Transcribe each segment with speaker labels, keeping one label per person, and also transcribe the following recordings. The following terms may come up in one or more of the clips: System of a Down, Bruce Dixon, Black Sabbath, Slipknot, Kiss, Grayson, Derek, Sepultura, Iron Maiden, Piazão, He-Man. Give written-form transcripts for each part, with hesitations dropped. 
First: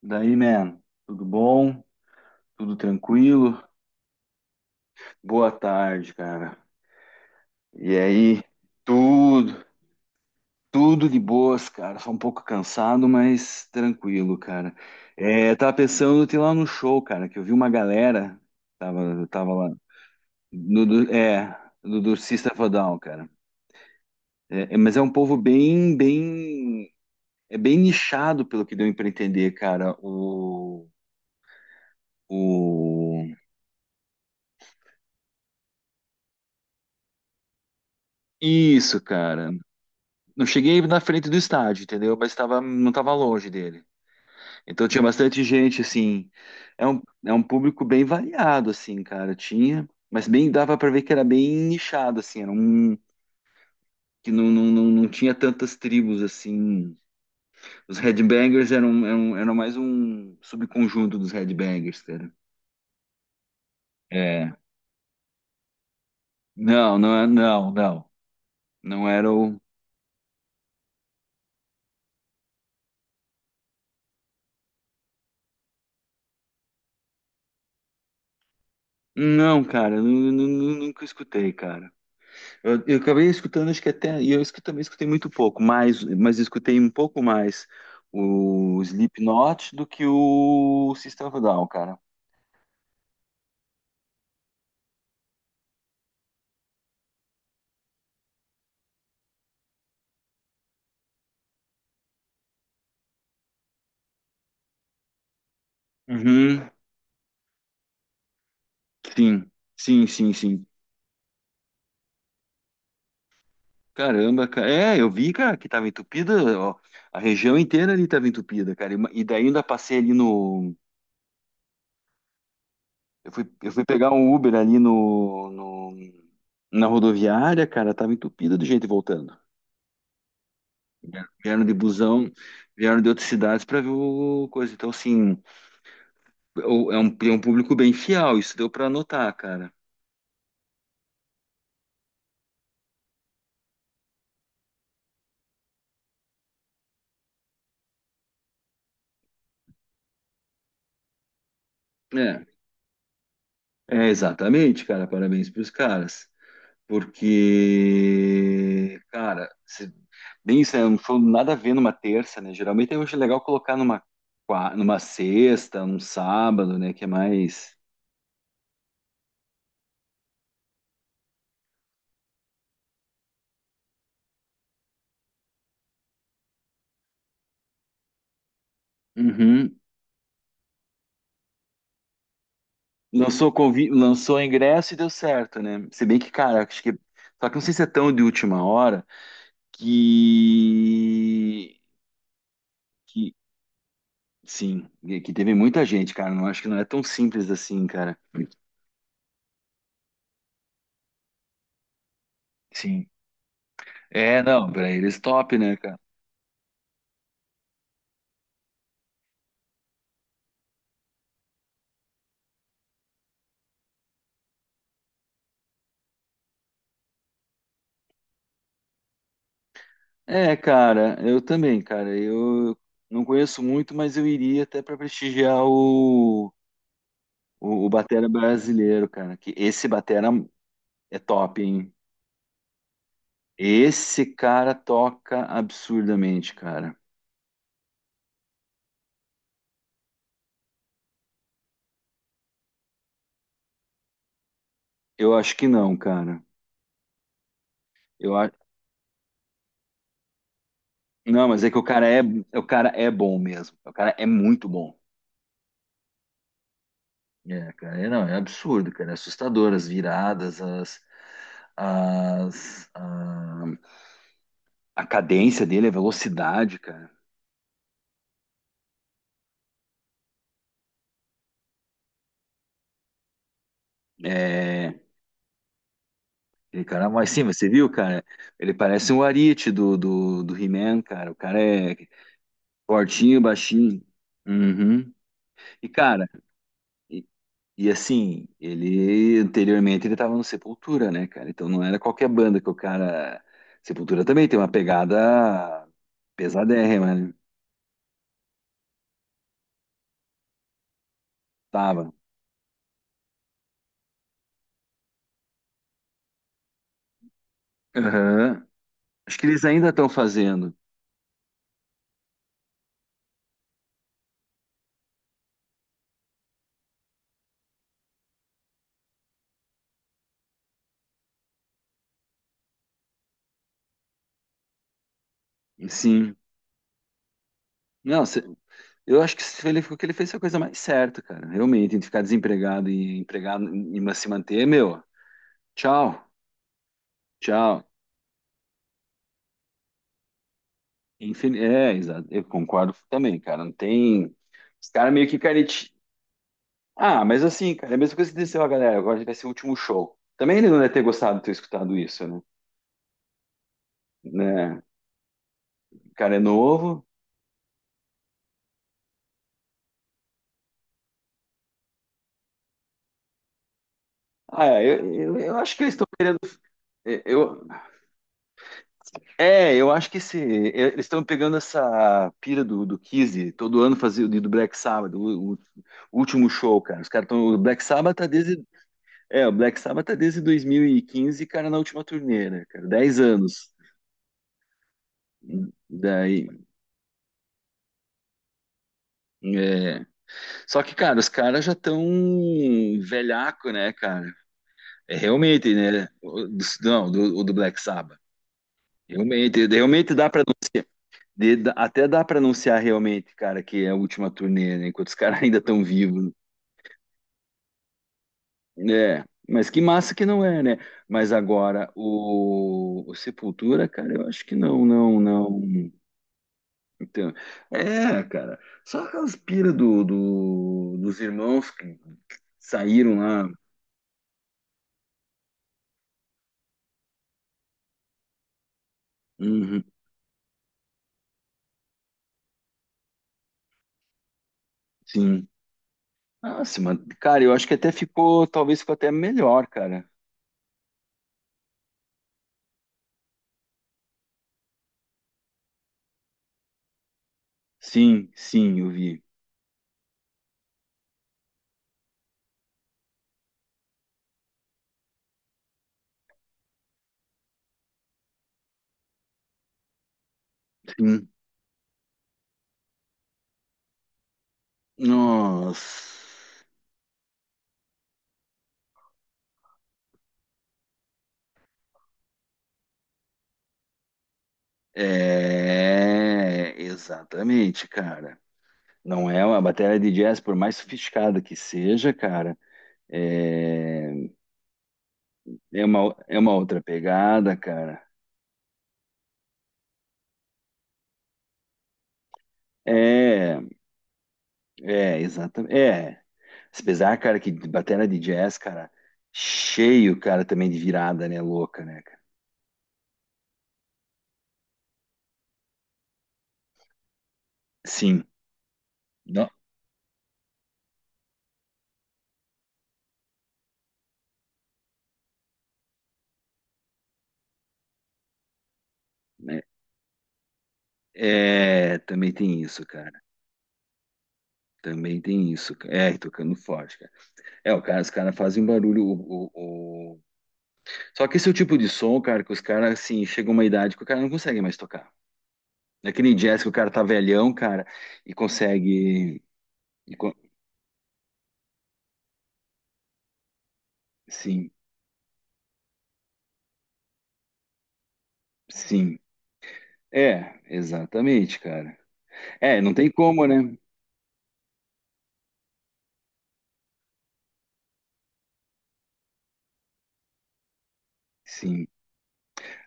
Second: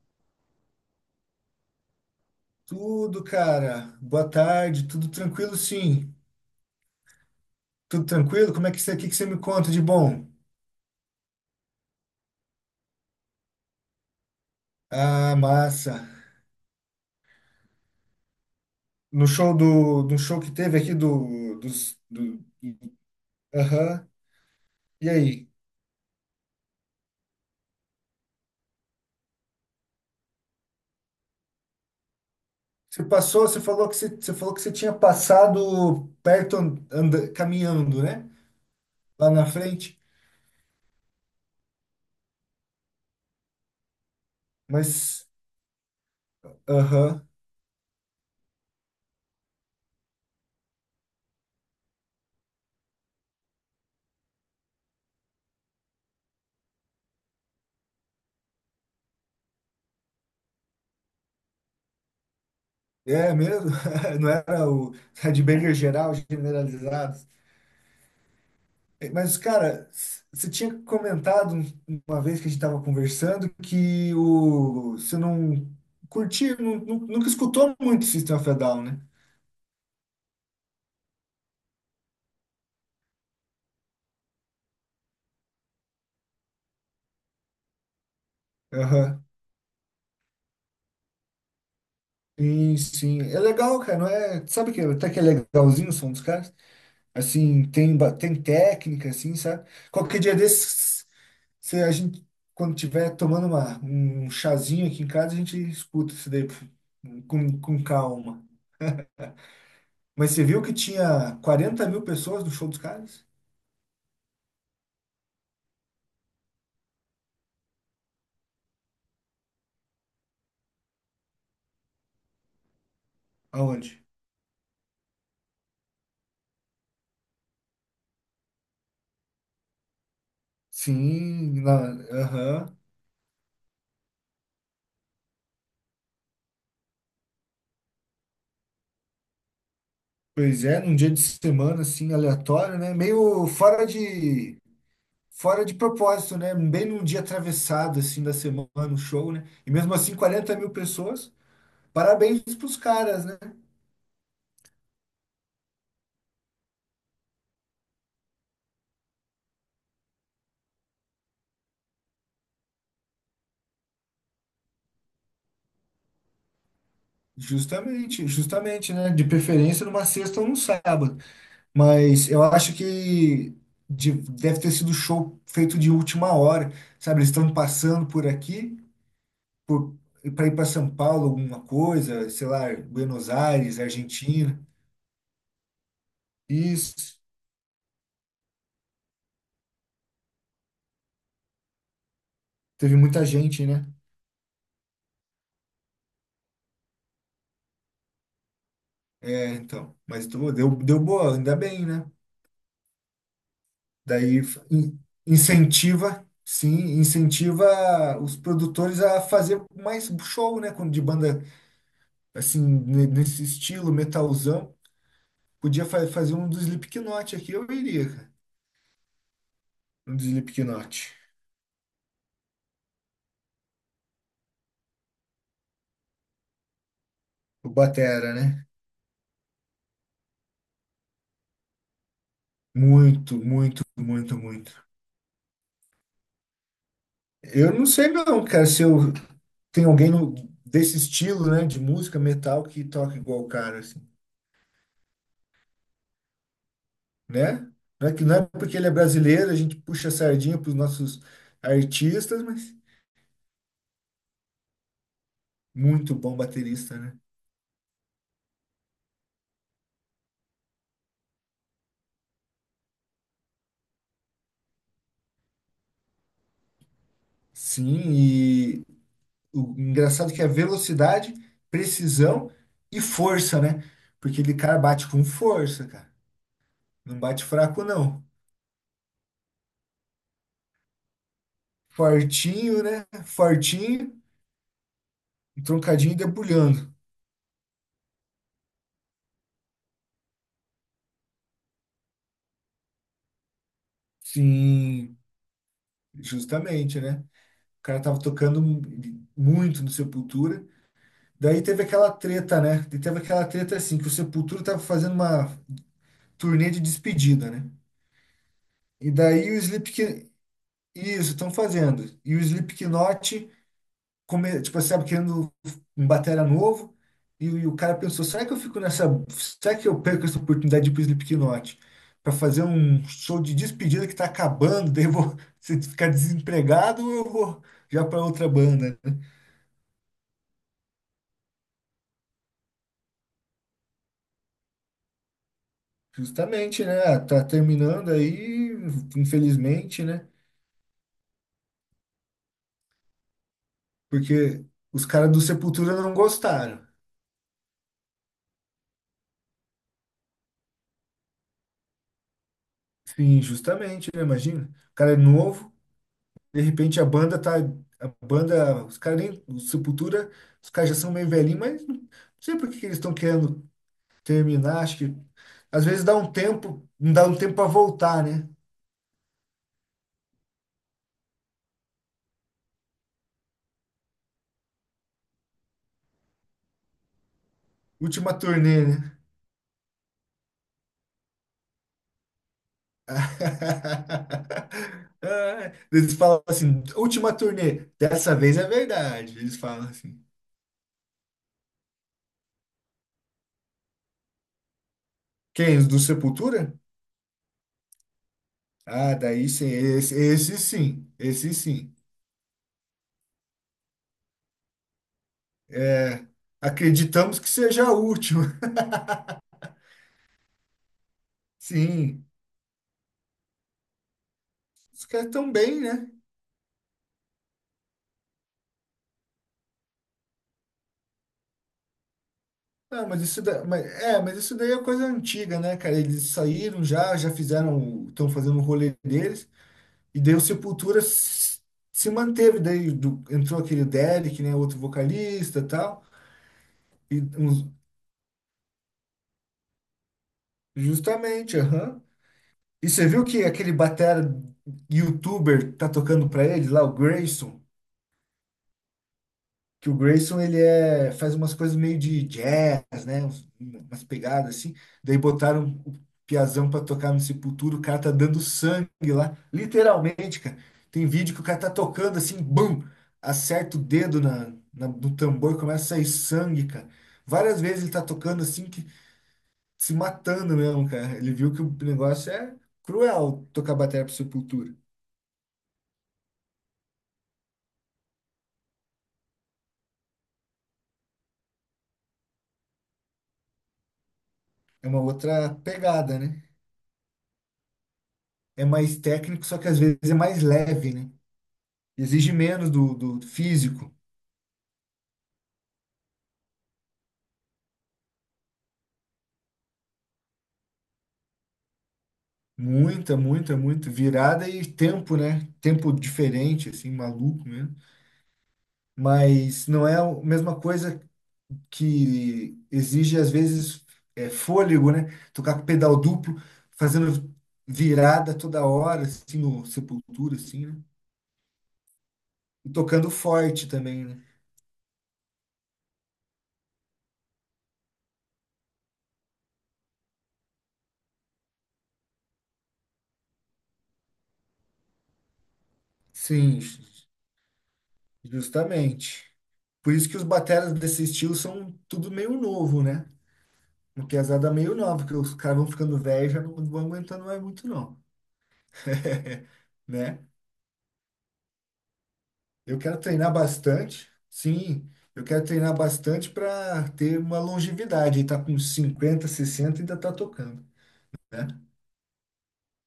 Speaker 1: Daí, man, tudo bom? Tudo
Speaker 2: Tudo,
Speaker 1: tranquilo?
Speaker 2: cara. Boa tarde. Tudo
Speaker 1: Boa
Speaker 2: tranquilo,
Speaker 1: tarde,
Speaker 2: sim.
Speaker 1: cara. E
Speaker 2: Tudo
Speaker 1: aí,
Speaker 2: tranquilo? Como é que que você me
Speaker 1: tudo,
Speaker 2: conta de bom?
Speaker 1: tudo de boas, cara. Só um pouco cansado, mas tranquilo, cara.
Speaker 2: Ah,
Speaker 1: É, tava
Speaker 2: massa.
Speaker 1: pensando em ir lá no show, cara, que eu vi uma galera, tava,
Speaker 2: No
Speaker 1: tava
Speaker 2: show
Speaker 1: lá,
Speaker 2: do show que teve
Speaker 1: do,
Speaker 2: aqui
Speaker 1: do-
Speaker 2: do,
Speaker 1: é,
Speaker 2: dos,
Speaker 1: do
Speaker 2: do,
Speaker 1: System of a Down, cara.
Speaker 2: aham.
Speaker 1: Mas é
Speaker 2: E
Speaker 1: um povo
Speaker 2: aí?
Speaker 1: bem, bem, é bem nichado, pelo que deu pra entender, cara,
Speaker 2: Você
Speaker 1: o-
Speaker 2: passou, você falou que você falou que você tinha passado perto caminhando, né?
Speaker 1: Isso,
Speaker 2: Lá na
Speaker 1: cara.
Speaker 2: frente.
Speaker 1: Não cheguei na frente do estádio, entendeu? Mas tava, não estava longe dele. Então tinha
Speaker 2: Mas,
Speaker 1: bastante gente, assim. É um,
Speaker 2: aham.
Speaker 1: é um público bem variado, assim, cara. Tinha, mas bem dava para ver que era bem nichado, assim. Era um que não tinha tantas tribos, assim. Os Headbangers eram mais um subconjunto dos Headbangers, cara.
Speaker 2: É mesmo? Não
Speaker 1: É.
Speaker 2: era o headbanger geral,
Speaker 1: Não, não,
Speaker 2: generalizado?
Speaker 1: não, não. Não era
Speaker 2: Mas,
Speaker 1: o.
Speaker 2: cara, você tinha comentado uma vez que a gente estava conversando que o, você não curtia, nunca escutou muito System of a Down, né?
Speaker 1: Não, cara, eu nunca escutei, cara. Eu acabei escutando, acho que até, e eu também escutei muito pouco, mas escutei um pouco mais o
Speaker 2: Aham.
Speaker 1: Slipknot do que o System of a Down, cara.
Speaker 2: Sim, sim. É legal, cara, não é? Sabe que até que é legalzinho o som dos caras? Assim, tem, tem técnica, assim, sabe? Qualquer dia desses, se a gente, quando tiver tomando um chazinho aqui em casa, a gente escuta isso daí
Speaker 1: Uhum,
Speaker 2: com calma.
Speaker 1: sim, sim,
Speaker 2: Mas
Speaker 1: sim,
Speaker 2: você viu
Speaker 1: sim.
Speaker 2: que tinha 40.000 pessoas no show dos caras?
Speaker 1: Caramba, cara. É, eu vi, cara, que tava entupida, ó, a região inteira ali tava entupida, cara, e, e daí ainda passei ali no, eu fui
Speaker 2: Aonde?
Speaker 1: pegar um Uber ali no, na rodoviária, cara, tava entupida de gente voltando. Vieram
Speaker 2: Sim,
Speaker 1: vieram
Speaker 2: na,
Speaker 1: de busão,
Speaker 2: aham.
Speaker 1: vieram de outras cidades pra ver o coisa, então assim... é um público bem fiel, isso deu para notar, cara.
Speaker 2: Pois é, num dia de semana, assim, aleatório, né? Meio fora de propósito, né? Bem num dia atravessado, assim, da semana, no show, né? E mesmo assim, 40.000 pessoas. Parabéns
Speaker 1: É,
Speaker 2: pros caras, né?
Speaker 1: exatamente, cara, parabéns para os caras, porque, cara, bem isso, né, não foi nada a ver numa terça, né? Geralmente eu acho legal colocar numa, numa sexta, num sábado, né? Que é mais.
Speaker 2: Justamente, justamente, né? De preferência numa sexta ou num sábado. Mas eu acho que deve ter sido show feito de última hora, sabe? Eles estão passando por aqui
Speaker 1: Uhum.
Speaker 2: por, para ir para São Paulo, alguma coisa, sei lá, Buenos Aires,
Speaker 1: Lançou
Speaker 2: Argentina.
Speaker 1: ingresso e deu certo, né? Se bem que, cara, acho que.
Speaker 2: Isso.
Speaker 1: Só que não sei se é tão de última hora que.
Speaker 2: Teve muita
Speaker 1: Que
Speaker 2: gente, né?
Speaker 1: Sim, e que teve muita gente, cara. Não acho que não é tão simples assim, cara.
Speaker 2: É, então. Mas pô, deu boa, ainda bem, né?
Speaker 1: Sim.
Speaker 2: Daí
Speaker 1: É, não, pra
Speaker 2: in-
Speaker 1: eles top, né, cara?
Speaker 2: incentiva, sim, incentiva os produtores a fazer mais show, né? Quando- De banda, assim, nesse estilo, metalzão. Podia fazer um do Slipknot aqui, eu iria, cara. Um do
Speaker 1: É,
Speaker 2: Slipknot.
Speaker 1: cara, eu também, cara. Eu não conheço muito, mas eu iria até para prestigiar o,
Speaker 2: O
Speaker 1: o, o batera
Speaker 2: Batera, né?
Speaker 1: brasileiro, cara. Que esse batera é top, hein?
Speaker 2: Muito, muito,
Speaker 1: Esse
Speaker 2: muito,
Speaker 1: cara
Speaker 2: muito.
Speaker 1: toca absurdamente, cara.
Speaker 2: Eu não sei não, cara, se eu tem alguém desse estilo, né, de música metal que toca igual o cara, assim,
Speaker 1: Eu acho que não, cara.
Speaker 2: né? Não é que
Speaker 1: Eu
Speaker 2: não é
Speaker 1: a...
Speaker 2: porque ele é brasileiro, a gente puxa a sardinha pros nossos
Speaker 1: Não, mas é que
Speaker 2: artistas,
Speaker 1: o
Speaker 2: mas
Speaker 1: cara é bom mesmo. O cara é muito bom.
Speaker 2: muito bom baterista, né?
Speaker 1: É, cara, é, não, é absurdo, cara, é assustador as viradas, as, a, a cadência dele, a velocidade, cara.
Speaker 2: Sim, e o engraçado é que é velocidade, precisão e força, né? Porque ele, cara,
Speaker 1: É,
Speaker 2: bate com força, cara.
Speaker 1: ele, cara,
Speaker 2: Não
Speaker 1: mas sim,
Speaker 2: bate
Speaker 1: você
Speaker 2: fraco,
Speaker 1: viu, cara?
Speaker 2: não.
Speaker 1: Ele parece um Arite do He-Man, cara. O cara é
Speaker 2: Fortinho, né?
Speaker 1: fortinho, baixinho.
Speaker 2: Fortinho,
Speaker 1: Uhum.
Speaker 2: um
Speaker 1: E,
Speaker 2: troncadinho e
Speaker 1: cara,
Speaker 2: debulhando.
Speaker 1: e, e assim, ele anteriormente ele tava no Sepultura, né, cara? Então não era qualquer banda que o cara. Sepultura também tem uma
Speaker 2: Sim,
Speaker 1: pegada
Speaker 2: justamente,
Speaker 1: pesadérrima,
Speaker 2: né?
Speaker 1: né?
Speaker 2: O cara tava tocando muito no Sepultura. Daí teve aquela
Speaker 1: Tava,
Speaker 2: treta, né? E teve aquela treta assim, que o Sepultura tava fazendo uma turnê de despedida, né?
Speaker 1: aham.
Speaker 2: E
Speaker 1: Acho que
Speaker 2: daí o
Speaker 1: eles ainda estão
Speaker 2: Slipknot...
Speaker 1: fazendo.
Speaker 2: Isso, estão fazendo. E o Slipknot come, tipo, assim, sabe, querendo um batera novo, e o cara pensou, será que eu fico nessa, será que eu perco essa oportunidade de ir pro Slipknot para fazer um show de despedida que tá acabando, daí eu vou se ficar
Speaker 1: Sim.
Speaker 2: desempregado ou eu vou já para
Speaker 1: Não,
Speaker 2: outra banda, né?
Speaker 1: eu acho que se ele, o que ele fez foi a coisa mais certa, cara. Realmente, entre ficar desempregado e empregado e se manter, meu, tchau,
Speaker 2: Justamente, né? Tá
Speaker 1: tchau.
Speaker 2: terminando aí, infelizmente, né?
Speaker 1: É, exato. Eu concordo também, cara. Não tem.
Speaker 2: Porque
Speaker 1: Os
Speaker 2: os
Speaker 1: caras meio
Speaker 2: caras
Speaker 1: que
Speaker 2: do
Speaker 1: careti.
Speaker 2: Sepultura não gostaram.
Speaker 1: Ah, mas assim, cara, é a mesma coisa que desceu a galera. Agora vai ser o último show. Também ele não deve ter gostado de ter escutado isso, né?
Speaker 2: Sim, justamente, né? Imagina.
Speaker 1: Né?
Speaker 2: O cara é novo.
Speaker 1: O cara é
Speaker 2: De repente
Speaker 1: novo.
Speaker 2: a banda tá. A banda, os caras nem. O Sepultura, os caras já são meio velhinhos, mas não sei por que que eles estão querendo
Speaker 1: Ah,
Speaker 2: terminar.
Speaker 1: é,
Speaker 2: Acho
Speaker 1: eu,
Speaker 2: que
Speaker 1: eu, eu acho que
Speaker 2: às
Speaker 1: eles
Speaker 2: vezes
Speaker 1: estão
Speaker 2: dá um
Speaker 1: querendo.
Speaker 2: tempo, não dá um tempo
Speaker 1: Eu,
Speaker 2: para voltar, né?
Speaker 1: É, eu acho que esse, é, eles estão pegando essa pira do Kiss, todo ano fazia do Black Sabbath, o último show, cara. Os caras estão. O Black Sabbath tá
Speaker 2: Última
Speaker 1: desde.
Speaker 2: turnê, né?
Speaker 1: É, o Black Sabbath tá desde 2015, cara, na última turnê, né, cara? 10 anos.
Speaker 2: Ah, eles falam
Speaker 1: Daí.
Speaker 2: assim, última turnê, dessa vez é verdade. Eles falam
Speaker 1: É.
Speaker 2: assim.
Speaker 1: Só que, cara, os caras já estão velhaco, né, cara? É realmente,
Speaker 2: Quem? Os do
Speaker 1: né? O, do-
Speaker 2: Sepultura?
Speaker 1: não, do, o do Black Sabbath.
Speaker 2: Ah, daí sim,
Speaker 1: Realmente, realmente
Speaker 2: esse,
Speaker 1: dá para
Speaker 2: esse sim, esse sim.
Speaker 1: Até dá para anunciar realmente, cara, que é a última turnê, né? Enquanto os caras ainda estão
Speaker 2: É,
Speaker 1: vivos,
Speaker 2: acreditamos que seja a última.
Speaker 1: né? É, mas que massa que não é, né? Mas agora,
Speaker 2: Sim.
Speaker 1: o Sepultura, cara, eu acho que não,
Speaker 2: Os
Speaker 1: não,
Speaker 2: caras tão bem,
Speaker 1: não.
Speaker 2: né?
Speaker 1: Então, é, cara, só aquelas pira dos irmãos que
Speaker 2: Ah,
Speaker 1: saíram lá.
Speaker 2: mas, é, mas isso daí é coisa antiga, né, cara? Eles saíram já, já fizeram, estão fazendo o rolê deles,
Speaker 1: Uhum,
Speaker 2: e daí o Sepultura se manteve, daí entrou aquele Derek, né, outro
Speaker 1: sim.
Speaker 2: vocalista e tal,
Speaker 1: Nossa, mano,
Speaker 2: e
Speaker 1: cara, eu acho que até ficou, talvez ficou até melhor, cara.
Speaker 2: justamente, aham. E você viu que aquele batera youtuber tá tocando pra ele lá, o Grayson?
Speaker 1: Sim, sim, eu vi.
Speaker 2: Que o Grayson ele é, faz umas coisas meio de jazz, né? Umas pegadas assim. Daí botaram o Piazão pra tocar no Sepultura, o cara tá dando sangue lá, literalmente, cara. Tem
Speaker 1: Sim.
Speaker 2: vídeo que o cara tá tocando assim, bum, acerta o dedo na, no tambor, começa a sair
Speaker 1: Nossa.
Speaker 2: sangue, cara. Várias vezes ele tá tocando assim, que se matando mesmo, cara. Ele viu que o negócio é cruel tocar bateria pro Sepultura.
Speaker 1: É, exatamente, cara. Não é uma bateria de jazz, por mais sofisticada que seja, cara. É,
Speaker 2: É uma outra pegada,
Speaker 1: é
Speaker 2: né?
Speaker 1: uma outra pegada, cara.
Speaker 2: É mais técnico, só que às vezes é mais leve, né? Exige menos do, do
Speaker 1: É,
Speaker 2: físico.
Speaker 1: Exatamente. É. Apesar, cara, que bateria de jazz, cara, cheio, cara, também de virada, né? Louca, né, cara?
Speaker 2: Muita, muita, muito. Virada e tempo, né? Tempo diferente, assim, maluco mesmo.
Speaker 1: Sim. Não,
Speaker 2: Mas não é a mesma coisa que exige, às vezes, é, fôlego, né? Tocar com pedal duplo, fazendo virada toda hora, assim,
Speaker 1: né?
Speaker 2: no Sepultura, assim, né?
Speaker 1: É, também tem
Speaker 2: E
Speaker 1: isso,
Speaker 2: tocando
Speaker 1: cara.
Speaker 2: forte também, né?
Speaker 1: Também tem isso, cara. É, tocando forte, cara. É, o cara, os caras fazem um barulho. O, só que esse é o tipo de som, cara, que os caras, assim, chega uma idade que o cara não consegue mais tocar. Naquele
Speaker 2: Sim,
Speaker 1: jazz que o cara tá velhão, cara, e
Speaker 2: justamente.
Speaker 1: consegue.
Speaker 2: Por isso
Speaker 1: e
Speaker 2: que os
Speaker 1: co-
Speaker 2: bateras desse estilo são tudo meio novo, né? Porque as hadas
Speaker 1: Sim,
Speaker 2: meio nova, porque os caras vão ficando velhos, já não vão aguentando mais muito, não.
Speaker 1: sim.
Speaker 2: Né?
Speaker 1: É, exatamente, cara.
Speaker 2: Eu
Speaker 1: É, não
Speaker 2: quero
Speaker 1: tem
Speaker 2: treinar
Speaker 1: como, né?
Speaker 2: bastante, sim. Eu quero treinar bastante para ter uma longevidade. E tá com 50, 60 e ainda tá tocando, né?
Speaker 1: Sim.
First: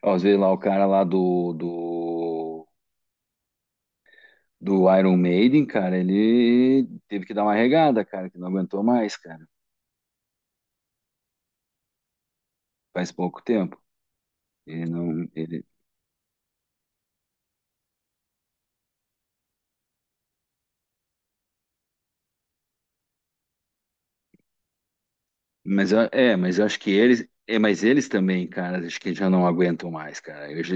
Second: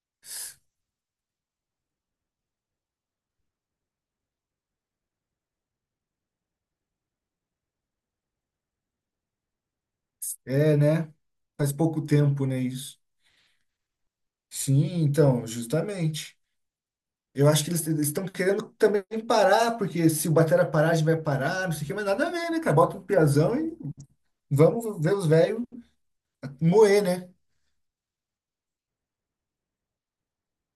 Speaker 1: Ó, às vezes lá o cara lá do Iron Maiden, cara, ele teve que dar uma regada, cara, que não aguentou mais, cara.
Speaker 2: É, né? Faz pouco tempo, né, isso.
Speaker 1: Faz pouco tempo. Ele
Speaker 2: Sim,
Speaker 1: não.
Speaker 2: então,
Speaker 1: Ele,
Speaker 2: justamente. Eu acho que eles estão querendo também parar, porque se o batera parar, a gente vai parar, não sei o que, mas nada a ver, né, cara? Bota um piazão e vamos ver os velhos
Speaker 1: mas é, mas eu acho que
Speaker 2: moer,
Speaker 1: eles,
Speaker 2: né?
Speaker 1: é, mas eles também, cara, acho que já não aguentam mais, cara.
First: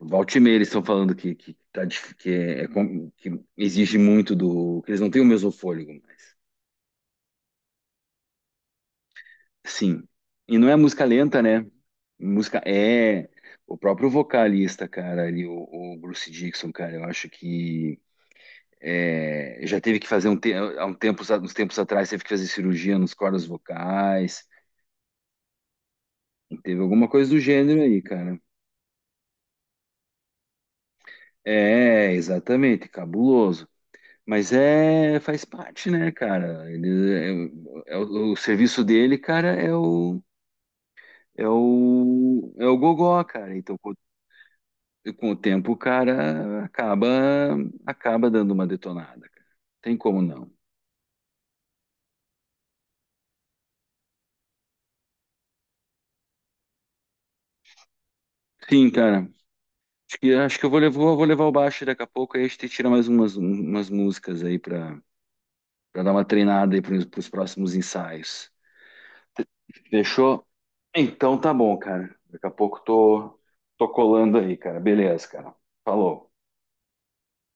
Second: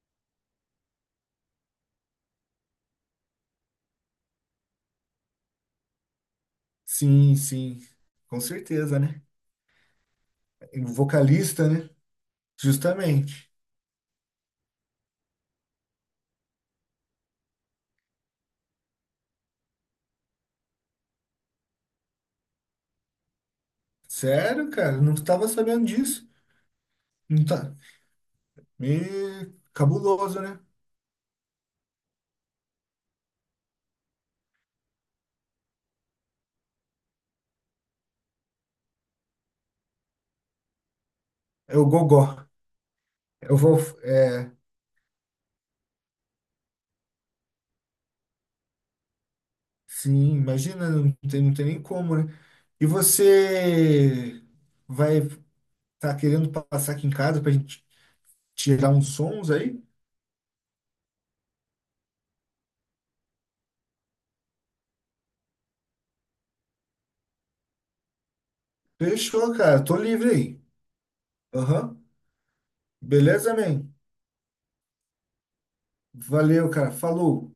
Speaker 1: Volta e meia eles estão falando que tá, que, é que exige muito do, que eles não têm o mesmo fôlego mais.
Speaker 2: Sim, sim, com certeza, né?
Speaker 1: Sim. E não é música lenta, né?
Speaker 2: Vocalista, né?
Speaker 1: Música é
Speaker 2: Justamente.
Speaker 1: o próprio vocalista, cara, ali, o Bruce Dixon, cara, eu acho que é, já teve que fazer um, há um tempo, uns tempos atrás, teve que fazer cirurgia nos cordas vocais,
Speaker 2: Sério, cara, não estava sabendo disso.
Speaker 1: teve alguma coisa do
Speaker 2: Não tá.
Speaker 1: gênero aí, cara.
Speaker 2: Me... Cabuloso, né?
Speaker 1: É, exatamente, cabuloso. Mas é, faz parte, né, cara? Ele, é o serviço dele, cara,
Speaker 2: É o gogó.
Speaker 1: é o gogó,
Speaker 2: Eu
Speaker 1: cara. Então,
Speaker 2: vou. É...
Speaker 1: com o tempo, o cara acaba, acaba dando uma detonada, cara. Tem como
Speaker 2: Sim,
Speaker 1: não.
Speaker 2: imagina, não tem, não tem nem como, né? E você vai tá querendo passar aqui em casa pra gente
Speaker 1: Sim,
Speaker 2: tirar uns
Speaker 1: cara.
Speaker 2: sons aí?
Speaker 1: Acho que eu vou levar o baixo daqui a pouco, aí a gente tira mais umas músicas aí pra dar uma treinada aí pros próximos ensaios.
Speaker 2: Fechou, cara. Tô livre
Speaker 1: Fechou?
Speaker 2: aí.
Speaker 1: Então tá bom,
Speaker 2: Aham.
Speaker 1: cara. Daqui a pouco
Speaker 2: Beleza,
Speaker 1: tô
Speaker 2: man?
Speaker 1: colando aí, cara. Beleza, cara. Falou.
Speaker 2: Valeu, cara. Falou.